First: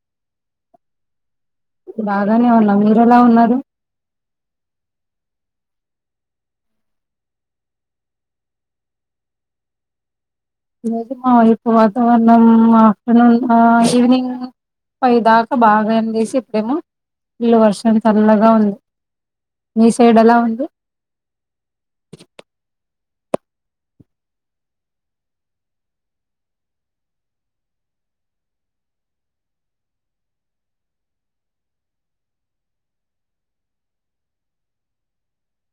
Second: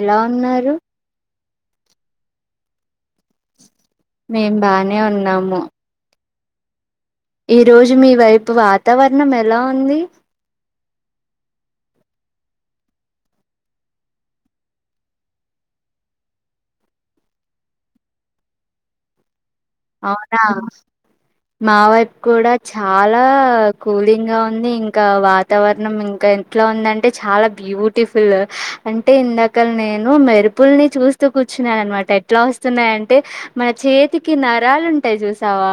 ఎలా ఉన్నారు బాగానే ఉన్నాము మీరు ఎలా ఉన్నారు ఏ ఉన్నాము ఈ రోజు మీ వైపు వాతావరణం ఎలా ఉంది లేదు మా వోల్లు ఉపవాసం వాతావరణం ఆఫ్టర్నూన్ ఈవినింగ్ పై దాకా బాగా అని చేసి డేమో ఇల్లు వర్షం చల్లగా ఉంది మీ సైడ్ ఎలా అవునా ఉంది మా వైపు కూడా చ చాలా కూలింగ్ గా ఉంది ఇంకా వాతావరణం ఇంకా ఎంట్లా ఉంద అంటే చాలా బ్యూ బ్యూటిఫుల్ అంటే ఇందాక నేను మెరుపుల్ని చూస్తూ కూర్చున్నాను అనమాట ఎట్లా వస్తున్నా అంటే మన చేతికి నరాలుంటాయి చూసావా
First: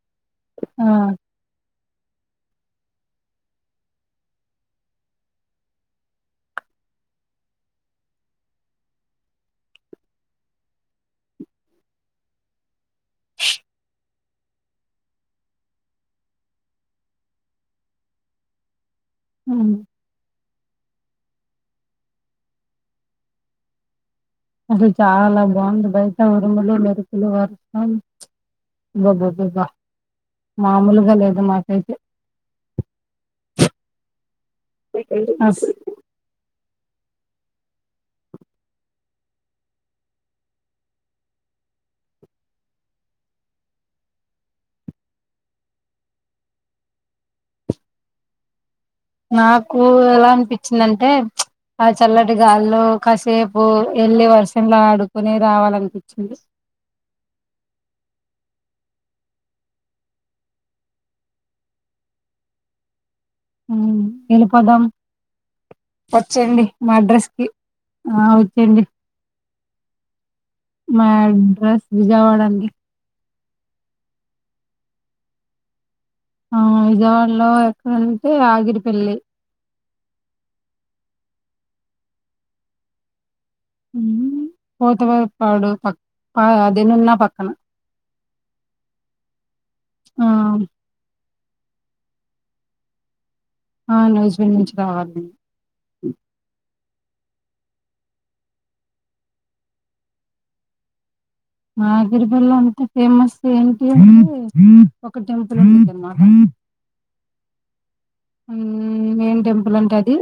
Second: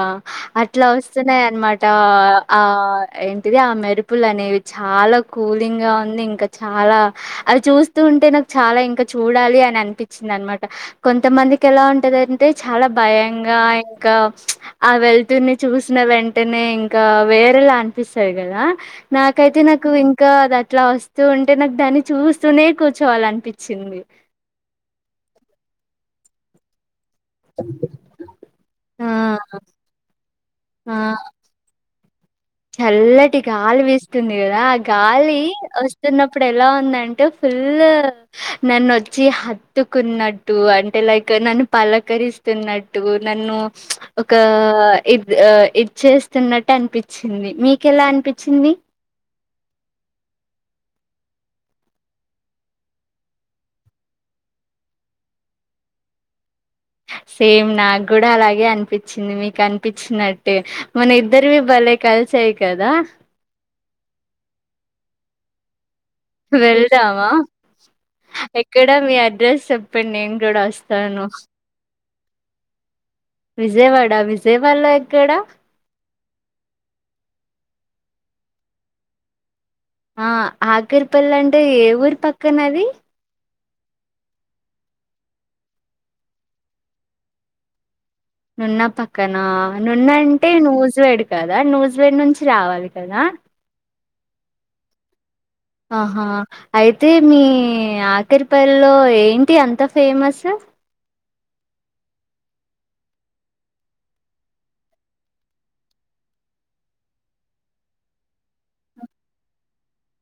అట్లా ఆ వస్తున్నాయి అనమాట టా ఆ ఏంటిది ఆ మెరుపులు అనేవి చాలా కూలింగ్ గా ఉంది ఇంకా చా ఆలా అది చూస్తూ ఉంటే నాకు చాలా ఇంకా చూడాలి అని అనిపించింది అన్నమాట కొంత మందికి ఎలా బ ఉంటది అంటే చాలా భయంగా ఇంకా ఆ వెళ్తుని చూసిన వెంటనే ఇంకా వేరేలా అనిపిస్తారు కదా నాకైతే ఉమ్ నాకు ఇంకా దాత్ అట్లా వస్తూ ఉంటే నాకు దాన్ని చూస్తూనే కూర్చోవాలనిపించింది అది చాలా బాగుంది బయట ఉరుములు మెరుపులు వర్షం ఆ అబ్బబ్బ ఆ మామూలుగా లేదు మాకు అయితే చల్లటి గాలి వీస్తుంది కదా ఆ గాలి అస్ వస్తున్నప్పుడు ఎలా ఉంది అంటు ఫుల్ నన్ను వచ్చి హత్తుకున్నట్టు అంటే లైక్ నన్ను అలకరిస్తున్నట్టు నన్ను ఒక ఇది చేస్తున్నట్టు అనిపిం చింది మీకెలా అనిపించింది నాకు ఎలా అనిపించిందంటే ఆ చల్లటి గాల్లో కాసేపు వెళ్లి వర్షంలో ఆడుకునే రావాలనిపించింది [inaudible] సేమ్ నాకు గూడా అలాగే అనిపించింది మీకు అనిపించినట్టే మన ఇద్దరివి బలే కలిసి చేయి కదా ఉమ్ వెళ్ళిపోదాం వచ్చేయండి మా వెళ్దామా అడ్రస్ కి ఆ వచ్చండి ఎక్కడ మీ అడ్రస్ చెప్పండి నేను గూడా వస్తాను విజయవాడండి విజయవాడ విజయవాడలో ఎక్కడా ఆ విజయవాడలో ఎక్కడంటే ఆగిరిపల్లి ఆ ఆఖరిపల్లి అంటే ఏ ఊరి పక్కన అది పోతవ పాడు పక్ అదేనున్నా పక్కన నున్న పక్కన నున్న ఆ అంటే నూజు వెడు కదా నూజివీడ్ నుంచి రావాలి కదా ఆ నూజివీడ్ నుంచి రావాలండి ఆహా అయితే మీ ఆఖరిపల్లిలో ఏంటి అంత ఫేమస్ నాగిరిపెల్ల అంతా ఫేమస్ ఏంటి అంటే ఒక టెంపుల్ ఉంటదమ్మా [inaudible] ఉమ్ ఏం టెంపుల్ అంటే అది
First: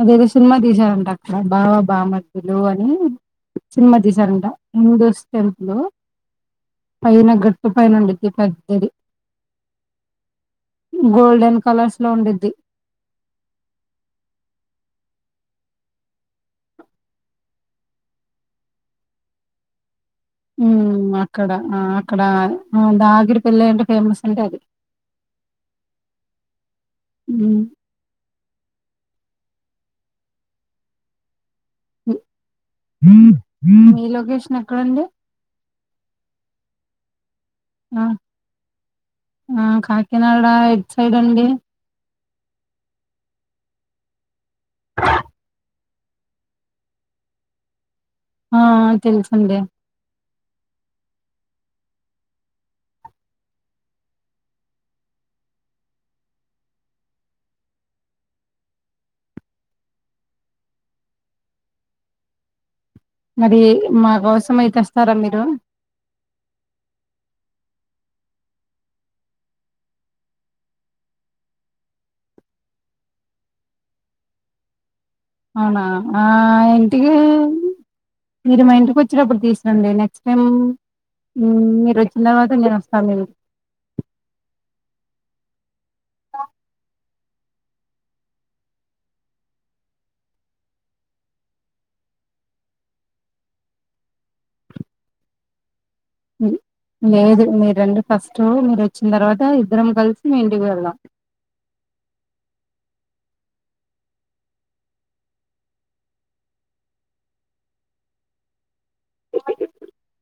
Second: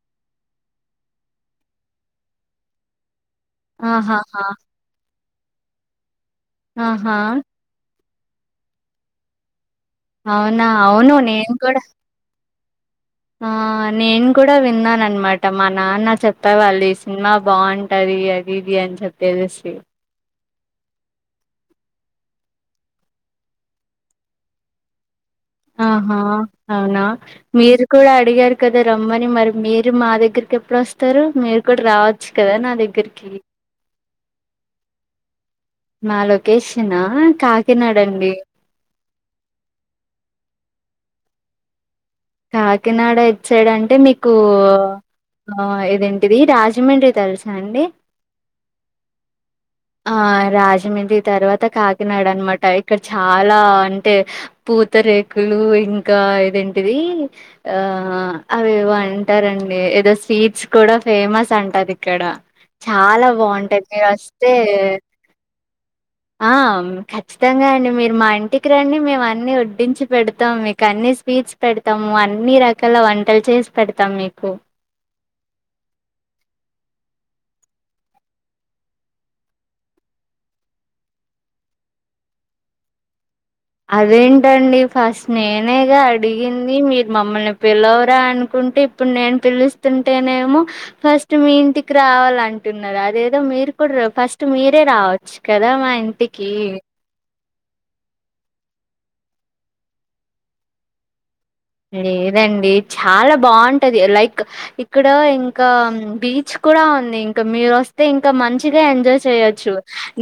అదేదో సినిమా తీసారంట అక్కడ బావ బామర్దులు అని సినిమా ఆహాహా తీశారంట టెంపుల్ లో ఆహా పైన గట్టు పైన ఉండి పెద్దది అవునా అవును నే గోల్డెన్ కలర్స్ లో ఉండిద్ది ఆ నేను కూడా విన్నాన అన్నమాట మా నాన్న చెప్పేవాళ్ళు ఈ సినిమా బాగుంటది అది ఇది ఏం తేజస్వి అక్కడ అక్కడ దాగిరి పల్ల అంటే ఫేమస్ అంటే అది ఆహా అవునా హ్మ్. మీరు కూడా అడిగారు కదా రమ్మని మరి మీరు మా దగ్గరికి ఎప్పుడు వస్తారు మీరు ఇప్పుడు రావచ్చు కదా నా దగ్గరికి హ్మ్. మీ లొకేషన్ ఎక్కడండి? మా లొకేషనా కాకినాడ ఆ! అండి ఆ కాకినాడ ఎట్ సైడ్ అండి కాకినాడ ఎట్ సైడ్ అంటే మీకు ఆ ఇదేంటిది రాజమండ్రి తెలుసా అండి ఆ! ఆ! తెలుసండి. ఆ రాజమండ్రి తర్వాత అంత కాకినాడ అన్నమాట ఇక్కడ చాలా అంటే పూతరేకులు ఇంకా ఏదేంటి ఆ అవేవో అంటారండి ఏదో స్వీట్స్ కూడా ఫేమస్ అంటారు అది ఇక్కడ చాలా మరి బాగుంటాది మీరు మా వస్తే కోసం అయి తెస్తారా మీరు? ఆ ఖచ్చితంగా మీరు మా ఇంటికి రండి మేము అన్ని ఒడ్డించి పెడతాం మీకు అన్ని స్వీట్స్ పెడతాము అన్ని రకాల వంటలు చేసి పెడతాం మీకు అవునా ఆ ఇంటికి మీరు మా ఇంటికి వచ్చినప్పుడు తీసుకురండి నెక్స్ట్ టైం ఉమ్ మీరు వచ్చిన తర్వాత నేను వస్తాను మీకు అదేంటండి ఫస్ట్ నేనేగా అడిగింది మీ మమ్మల్ని పిలవరా అనుకుంటే ఇప్పుడు నేను పిలుస్తుంటేనేమో ఫస్ట్ మీ ఇంటికి రా రావాలంటున్నారు అదేదో మీరు కూడా ఫస్ట్ మీరే రావచ్చు కదా మా ఇంటికి లేదు రండీ ఫస్ట్ మీరు వచ్చిన తర్వాత ఇద్దరం కలిసి మీ ఇంటికి వెళ్దాం లేదండి చాలా బాగుంటది లైక్ ఇక్కడ ఇంకా బీచ్ కూడా ఉంది ఇంకా మీరు వస్తే ఇంకా మంచిగా ఎ ఎంజాయ్ చేయొచ్చు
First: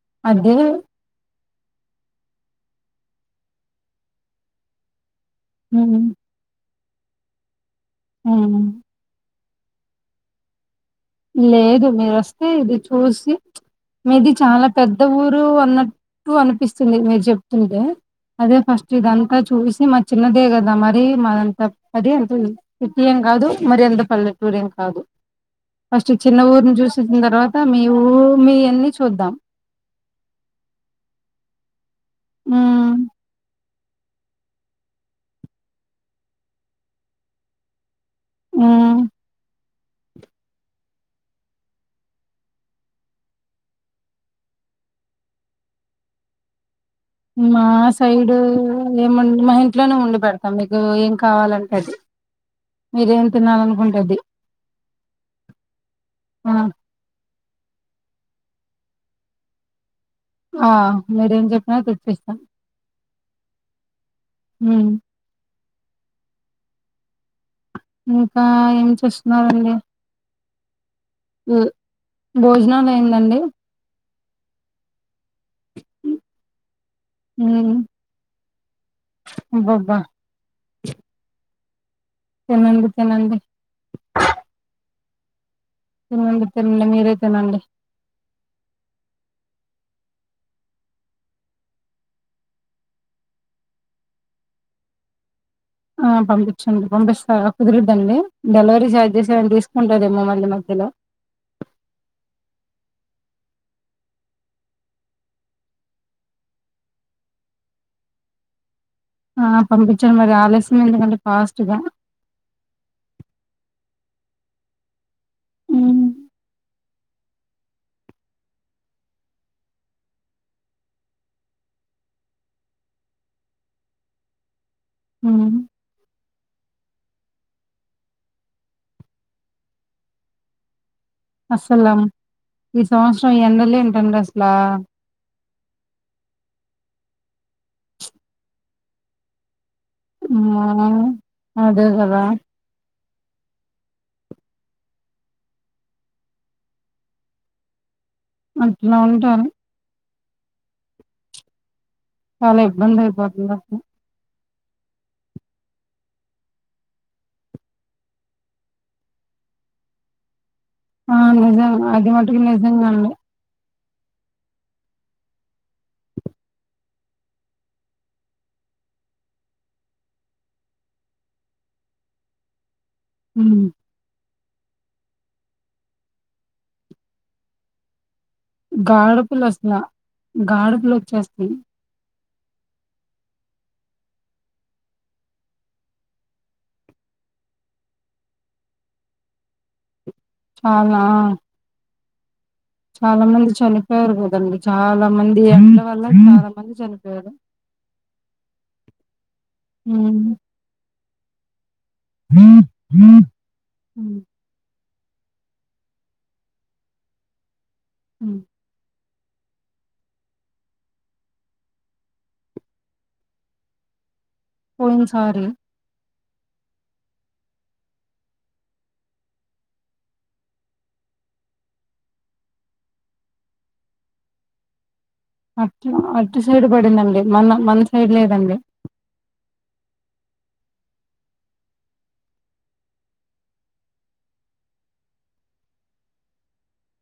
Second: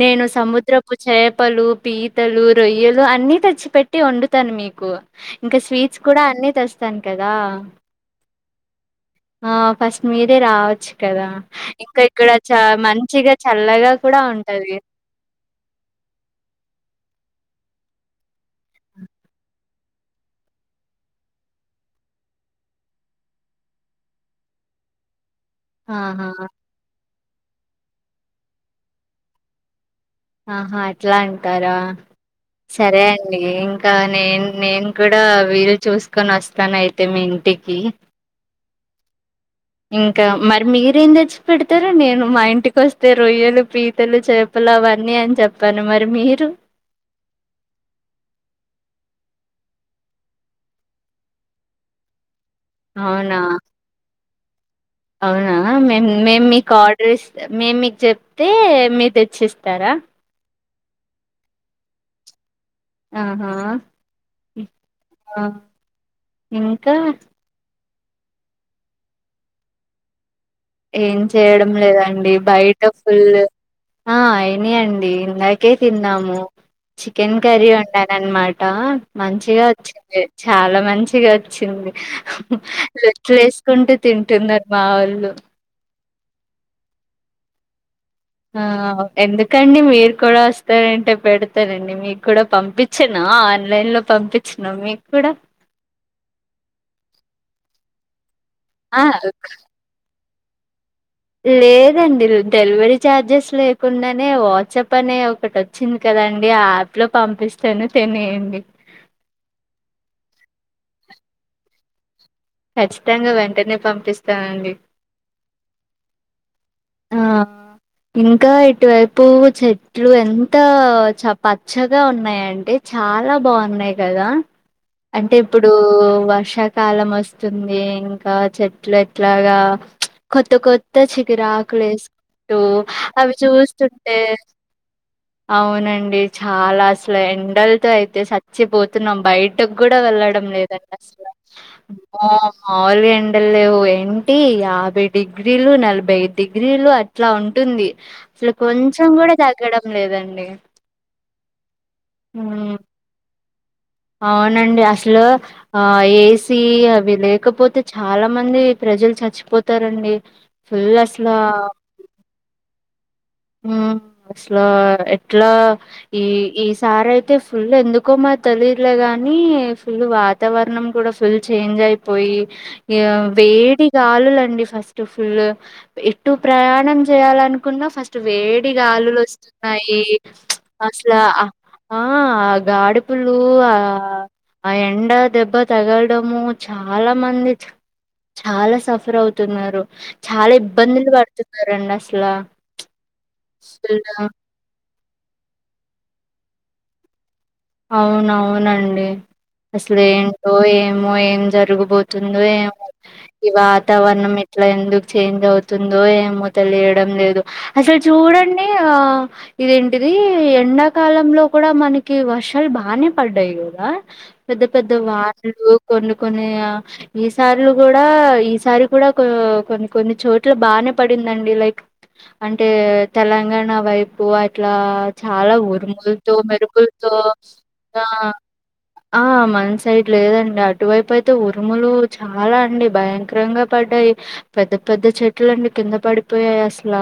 నేను అదే సముద్రపు చేపలు పీ తలు రొయలు అని తెచ్చి పెటి వండుతాను మీకు ఇంకా స్వీట్స్ హ్మ్. అన్నీ తెస్తాను కదా హ ఆ ఫస్ట్ మీరే రావచ్చు కదా! లేదు ఇంకా మీరు ఇక్కడ వస్తే చ ఇది చూసి మంచిగా చల్లగా కూడా మీది చాలా ఉంటది. పెద్ద ఊరు అన్న టూ అనిపిస్తుంది మీరు చెప్తుంటే అదే ఫస్ట్ ఇదంతా చూసి మ చిన్నదే కదా మరి మదంతా అది అంత కాదు మరి ఎంత పల్లెటూర ఏం కాదు ఫస్ట్ ఆహా! చిన్న ఊరుని చూసించిన తర్వాత మీ ఊ మీ అన్ని చూద్దాం ఆహా అట్లా అంటారా మ్మ్ సరే అండి ఇంకా ఇంకా నేన్ నేను కూడా వీళ్ళు చూసుకొని వస్తాన్ అయితే మీ ఇంటికి మ్మ్ ఇంకా మరి మీరేం తెచ్చి పెడతారు నేను మా ఇంటికి వస్తే రొయ్యలు పీతలు చేపలు అవన్నీ అని చెప్పాను మరి మీరు మా సైడు ఏము మా ఇంట్లోనే ఉండి పెడతాం మీకు ఏం కావాలంటీది మీరేం అవునా! తినాల అనుకుంటే అది అవునా మేము మేము ఆ మీకు ఆర్డర్ ఇస్త మే మీకు చెప్తే మీరు తెచ్చిస్తారా ఆ మీరేం చెప్పిన తెప్పిస్తాం ఆహా అ ఇంకా ఇంకా ఏం చేస్తున్నారండి ఏం చేయడం లేదండి బయట భోజనాలు ఫుల్ అయిందండి ఆ అయినా అండి దాకే తిన్నాము చికెన్ కర్రీ ఉమ్ వండాను అనమాట మంచిగా అబ్బబ్బా వచ్చింది చాలా మంచిగా వచ్చింది తినండి తినండి లోట్టలు వేసుకుంటూ తింటున్నరు మా వాళ్ళు తినండి తినండి మీరే తినండి ఆ ఎందుకండి మీరు కూడ వస్తారంటే పెడతారండి మీకు కూడా పంపించను ఆ ఆన్లైన్ లో పంపించిన మీకు కూడా ఆ పంపించండి పంపిస్తా కుదురద్దండి డెలివరీ ఆ ఛార్జెస్ ఏమ తీసుకుంటదేమో మ మ మధ్యలో లేదండి డెలివరీ ఛార్జెస్ లేకుండానే వాట్సాప్ అనే ఒకటి వచ్చింది కదా కదండి ఆ యాప్ లో పంపిస్తాను తినయండి ఆ పంపించండి మరి ఆలస్యంయం ఎందుకంటే ఫాస్టుగా ఖచ్చితంగా వెంటనే పంపిస్తానండి హ్మ్మ్ ఆ ఇంకా ఇటువైపు చెట్లు ఎంత చ పచ్చగా ఉన్నాయంటే చాలా బాగున్నాయి కదా అంటే ఉమ్ ఇప్పుడు వర్షకాలం వస్తుంది ఇంక చెట్లు ఎట్లాగా కొత్త కొ త చిగురాకులు అసలు వేసుకుంటూ ఈ అవి సంవత్సరం ఎండలు చూస్తుంటే ఏంటండి అసలా అవునండి చాలా అసలు ఎండలతో అయితే సచ్చిపోతున్నాం బయట కూడా వెళ్ళడం లేదండి ఉమ్ అసలు అదే కదా ఆమ్మో మాములు ఎండలు లేవు ఎంటి యాభై డిగ్రీలు నలభై డిగ్రీలు అట్లా ఉంటుంది అసలు అట్లా కొంచెం కూడా ఉంటారు తగ్గడం లేదండి లె చాలా ఇబ్బంది అయిపోతుందా అవునండి అసలు ఆ ఏసీ అవి లేకపోతే చాలా మంది ప్రజలు చ సచ్చిపోతారండి అవునండి అది మటుకు నిజంగా అండి ఆ అసలు ఎట్లా ఈ ఈ సారి అయితే ఫుల్ ఎందుకో మా తెలీలేగాని కానీ ఫుల్ వాతావరణం కూడా ఫుల్ చేంజ్ అయిపోయి ఉమ్ వేడి గాలులండి ఫస్ట్ ఎప్పుడు ప్రయాణం చేయాలనుకున్న ఫస్ట్ వేడి గాలులు గాడపులు అసల వస్తున్నాయి గాడపులు అసలా అ వచ్చేస్తాయి ఆ ఆ గాడేపలు ఆ ఆ ఎండ దెబ్బ తగలడము చాలా మంది చాలా సఫర్ అవుతున్నరు చాలా ఇబ్బందులు పడుతున్నారు అండి అసల చాలా మంది చనిపోయారు కాదండి చాలా మంది ఎక్కడ వల్ల చాలా మంది చనిపోయారు అవునవునండి అసలే ఉమ్. ఏంటో ఏమో ఏం జరుగు పోతుంది ఏమో ఈ వాతావరణం ఉమ్. ఇట్లా ఎందుకు చేంజ్ అవుతుందో ఏమో తెలియడం లేదు అసలు చూడండి ఆ ఇదేంటిది ఎండా కాలంలో కూడా మనకి వర్ష వర్షాలు బాగానే పడ్డాయి కదా పెద్ద పెద్ద పోయిన సారి వాగులు కొన్ని కొన్ని ఈ సార్లు కూడా ఈసారి కూడా కొన్ని కొన్ని చోట్ల బానే పడింది దండి లైక్ అంటే తెలంగాణ వైపు అట్లా చాలా అట్ ఉరుములతో అటు సైడ్ మెరుపులతో పడిందండి మన మన ఆ సైడ్ లేదండి ఆ మ సైడ్ లేదండి అటువైపు అయితే ఉరుములు చాలా అండి భయంకరంగా పడ్డాయి పెద్ద పెద్ద చెట్లండి కింద పడిపోయాయి అసల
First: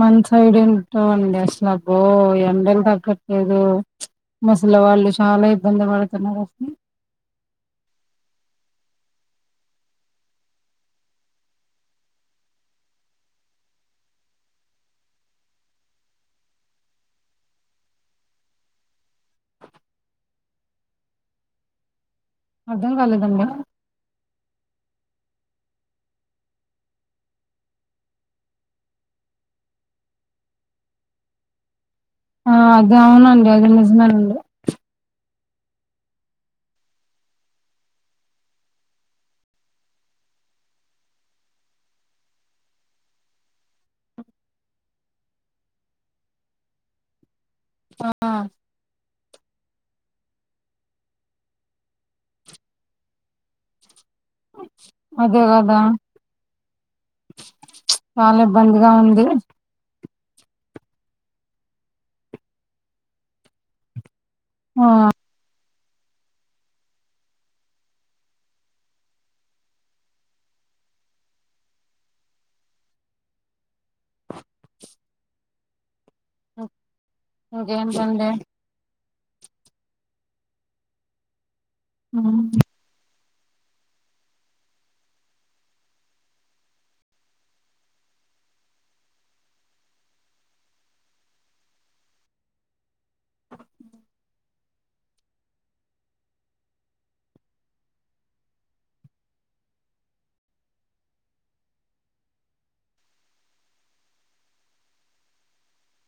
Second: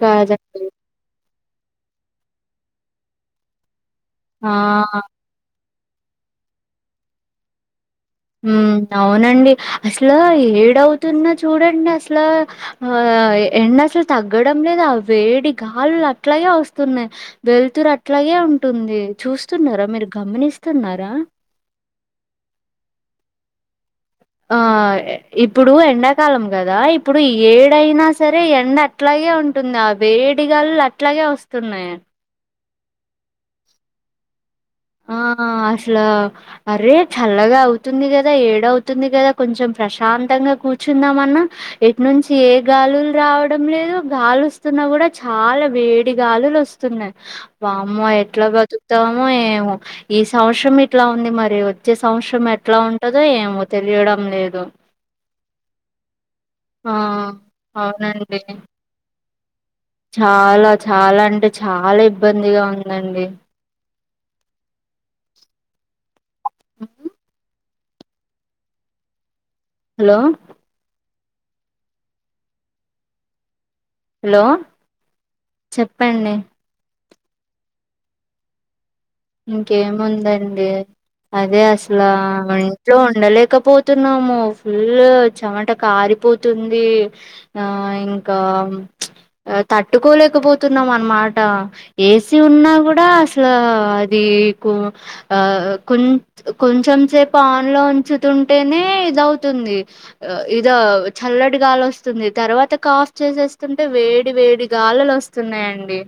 మన సైడ్ ఎమ్ ఏమి లే అబ్బో ఎండలు తగ్గట్లేదు ఆ! ముసలివాళ్ళు చాలా ఇ ఇబ్బంది పడుతున్నారు అసలు మ్మ్ అవునండి అసలు ఏడవు తున్నా చూడండి అసలు ఆ ఎండ అసలు తగ్గడం లేదా వేడి గాలులు అట్లాగే వస్తున్నాయి వెలుతురు అట్ల అట్లాగే ఉంటుంది చూస్తున్నారా మీరు గమనిస్తున్నారా అర్ధం కాలేదండి ఆ ఇప్పుడు ఎండాకాలం కదా ఇప్పుడు ఏడైనా సరే ఎండ అట్లా అట్లాగే ఉంటుంది ఆ వేడి గాలులు అట్లాగే వస్తున్నాయి ఆ అద అవునండి అది నిజమనండి ఆ అసలు అరే చల్లగా అవుతుంది కదా ఏడవుతుంది కదా కొంచెం ప్రశాంత తంగా కూర్చుందాం అన్నా ఎటు నుంచి ఏ గాలులు రావడం లేదు గాలి వస్తున్నా కూడా చాలా వేడి గాలులు వస్తున్నాయ్ వామ్మో ఆ ఎట్లా బతుకుతామో ఏమో ఈ సంవత్సరం ఇట్లా ఉంది మరి వచ్చే సంవత్సరం ఎట్లా ఉంటదో ఏమో తెలియడం లేదు అదే కదా ఆ చాల అవునండి ఇబ్బందిగా ఉంది చాలా చాలా అంటే చాలా ఇబ్బందిగా ఉందండి ఆ ఉహు హలో హలో చెప్పండి ఇంకేంటండి ఇంకేం ఉందాండి అదే అసల ఉమ్. ఇంట్లో ఉండలేమ్ ఉక్కపోతున్నాము ఫుల్ చెమట కారిపోతుంది ఆ ఇంకా అవున్ ఆ తట్టుకోలేకపోతున్నాం అనమాట ఏసీ ఉన్నా కూడా అసలు ఏకు కొ ఆ కొంచెం సేపు ఆన్లో ఉంచుతుంటేనే ఇదవుతుంది ఇద చల్లటిగాలి వస్తుంది తర్వాత కాఫ్ చేసేస్తుంటే వే వేడి వేడి గాలులు వస్తున్నాయండి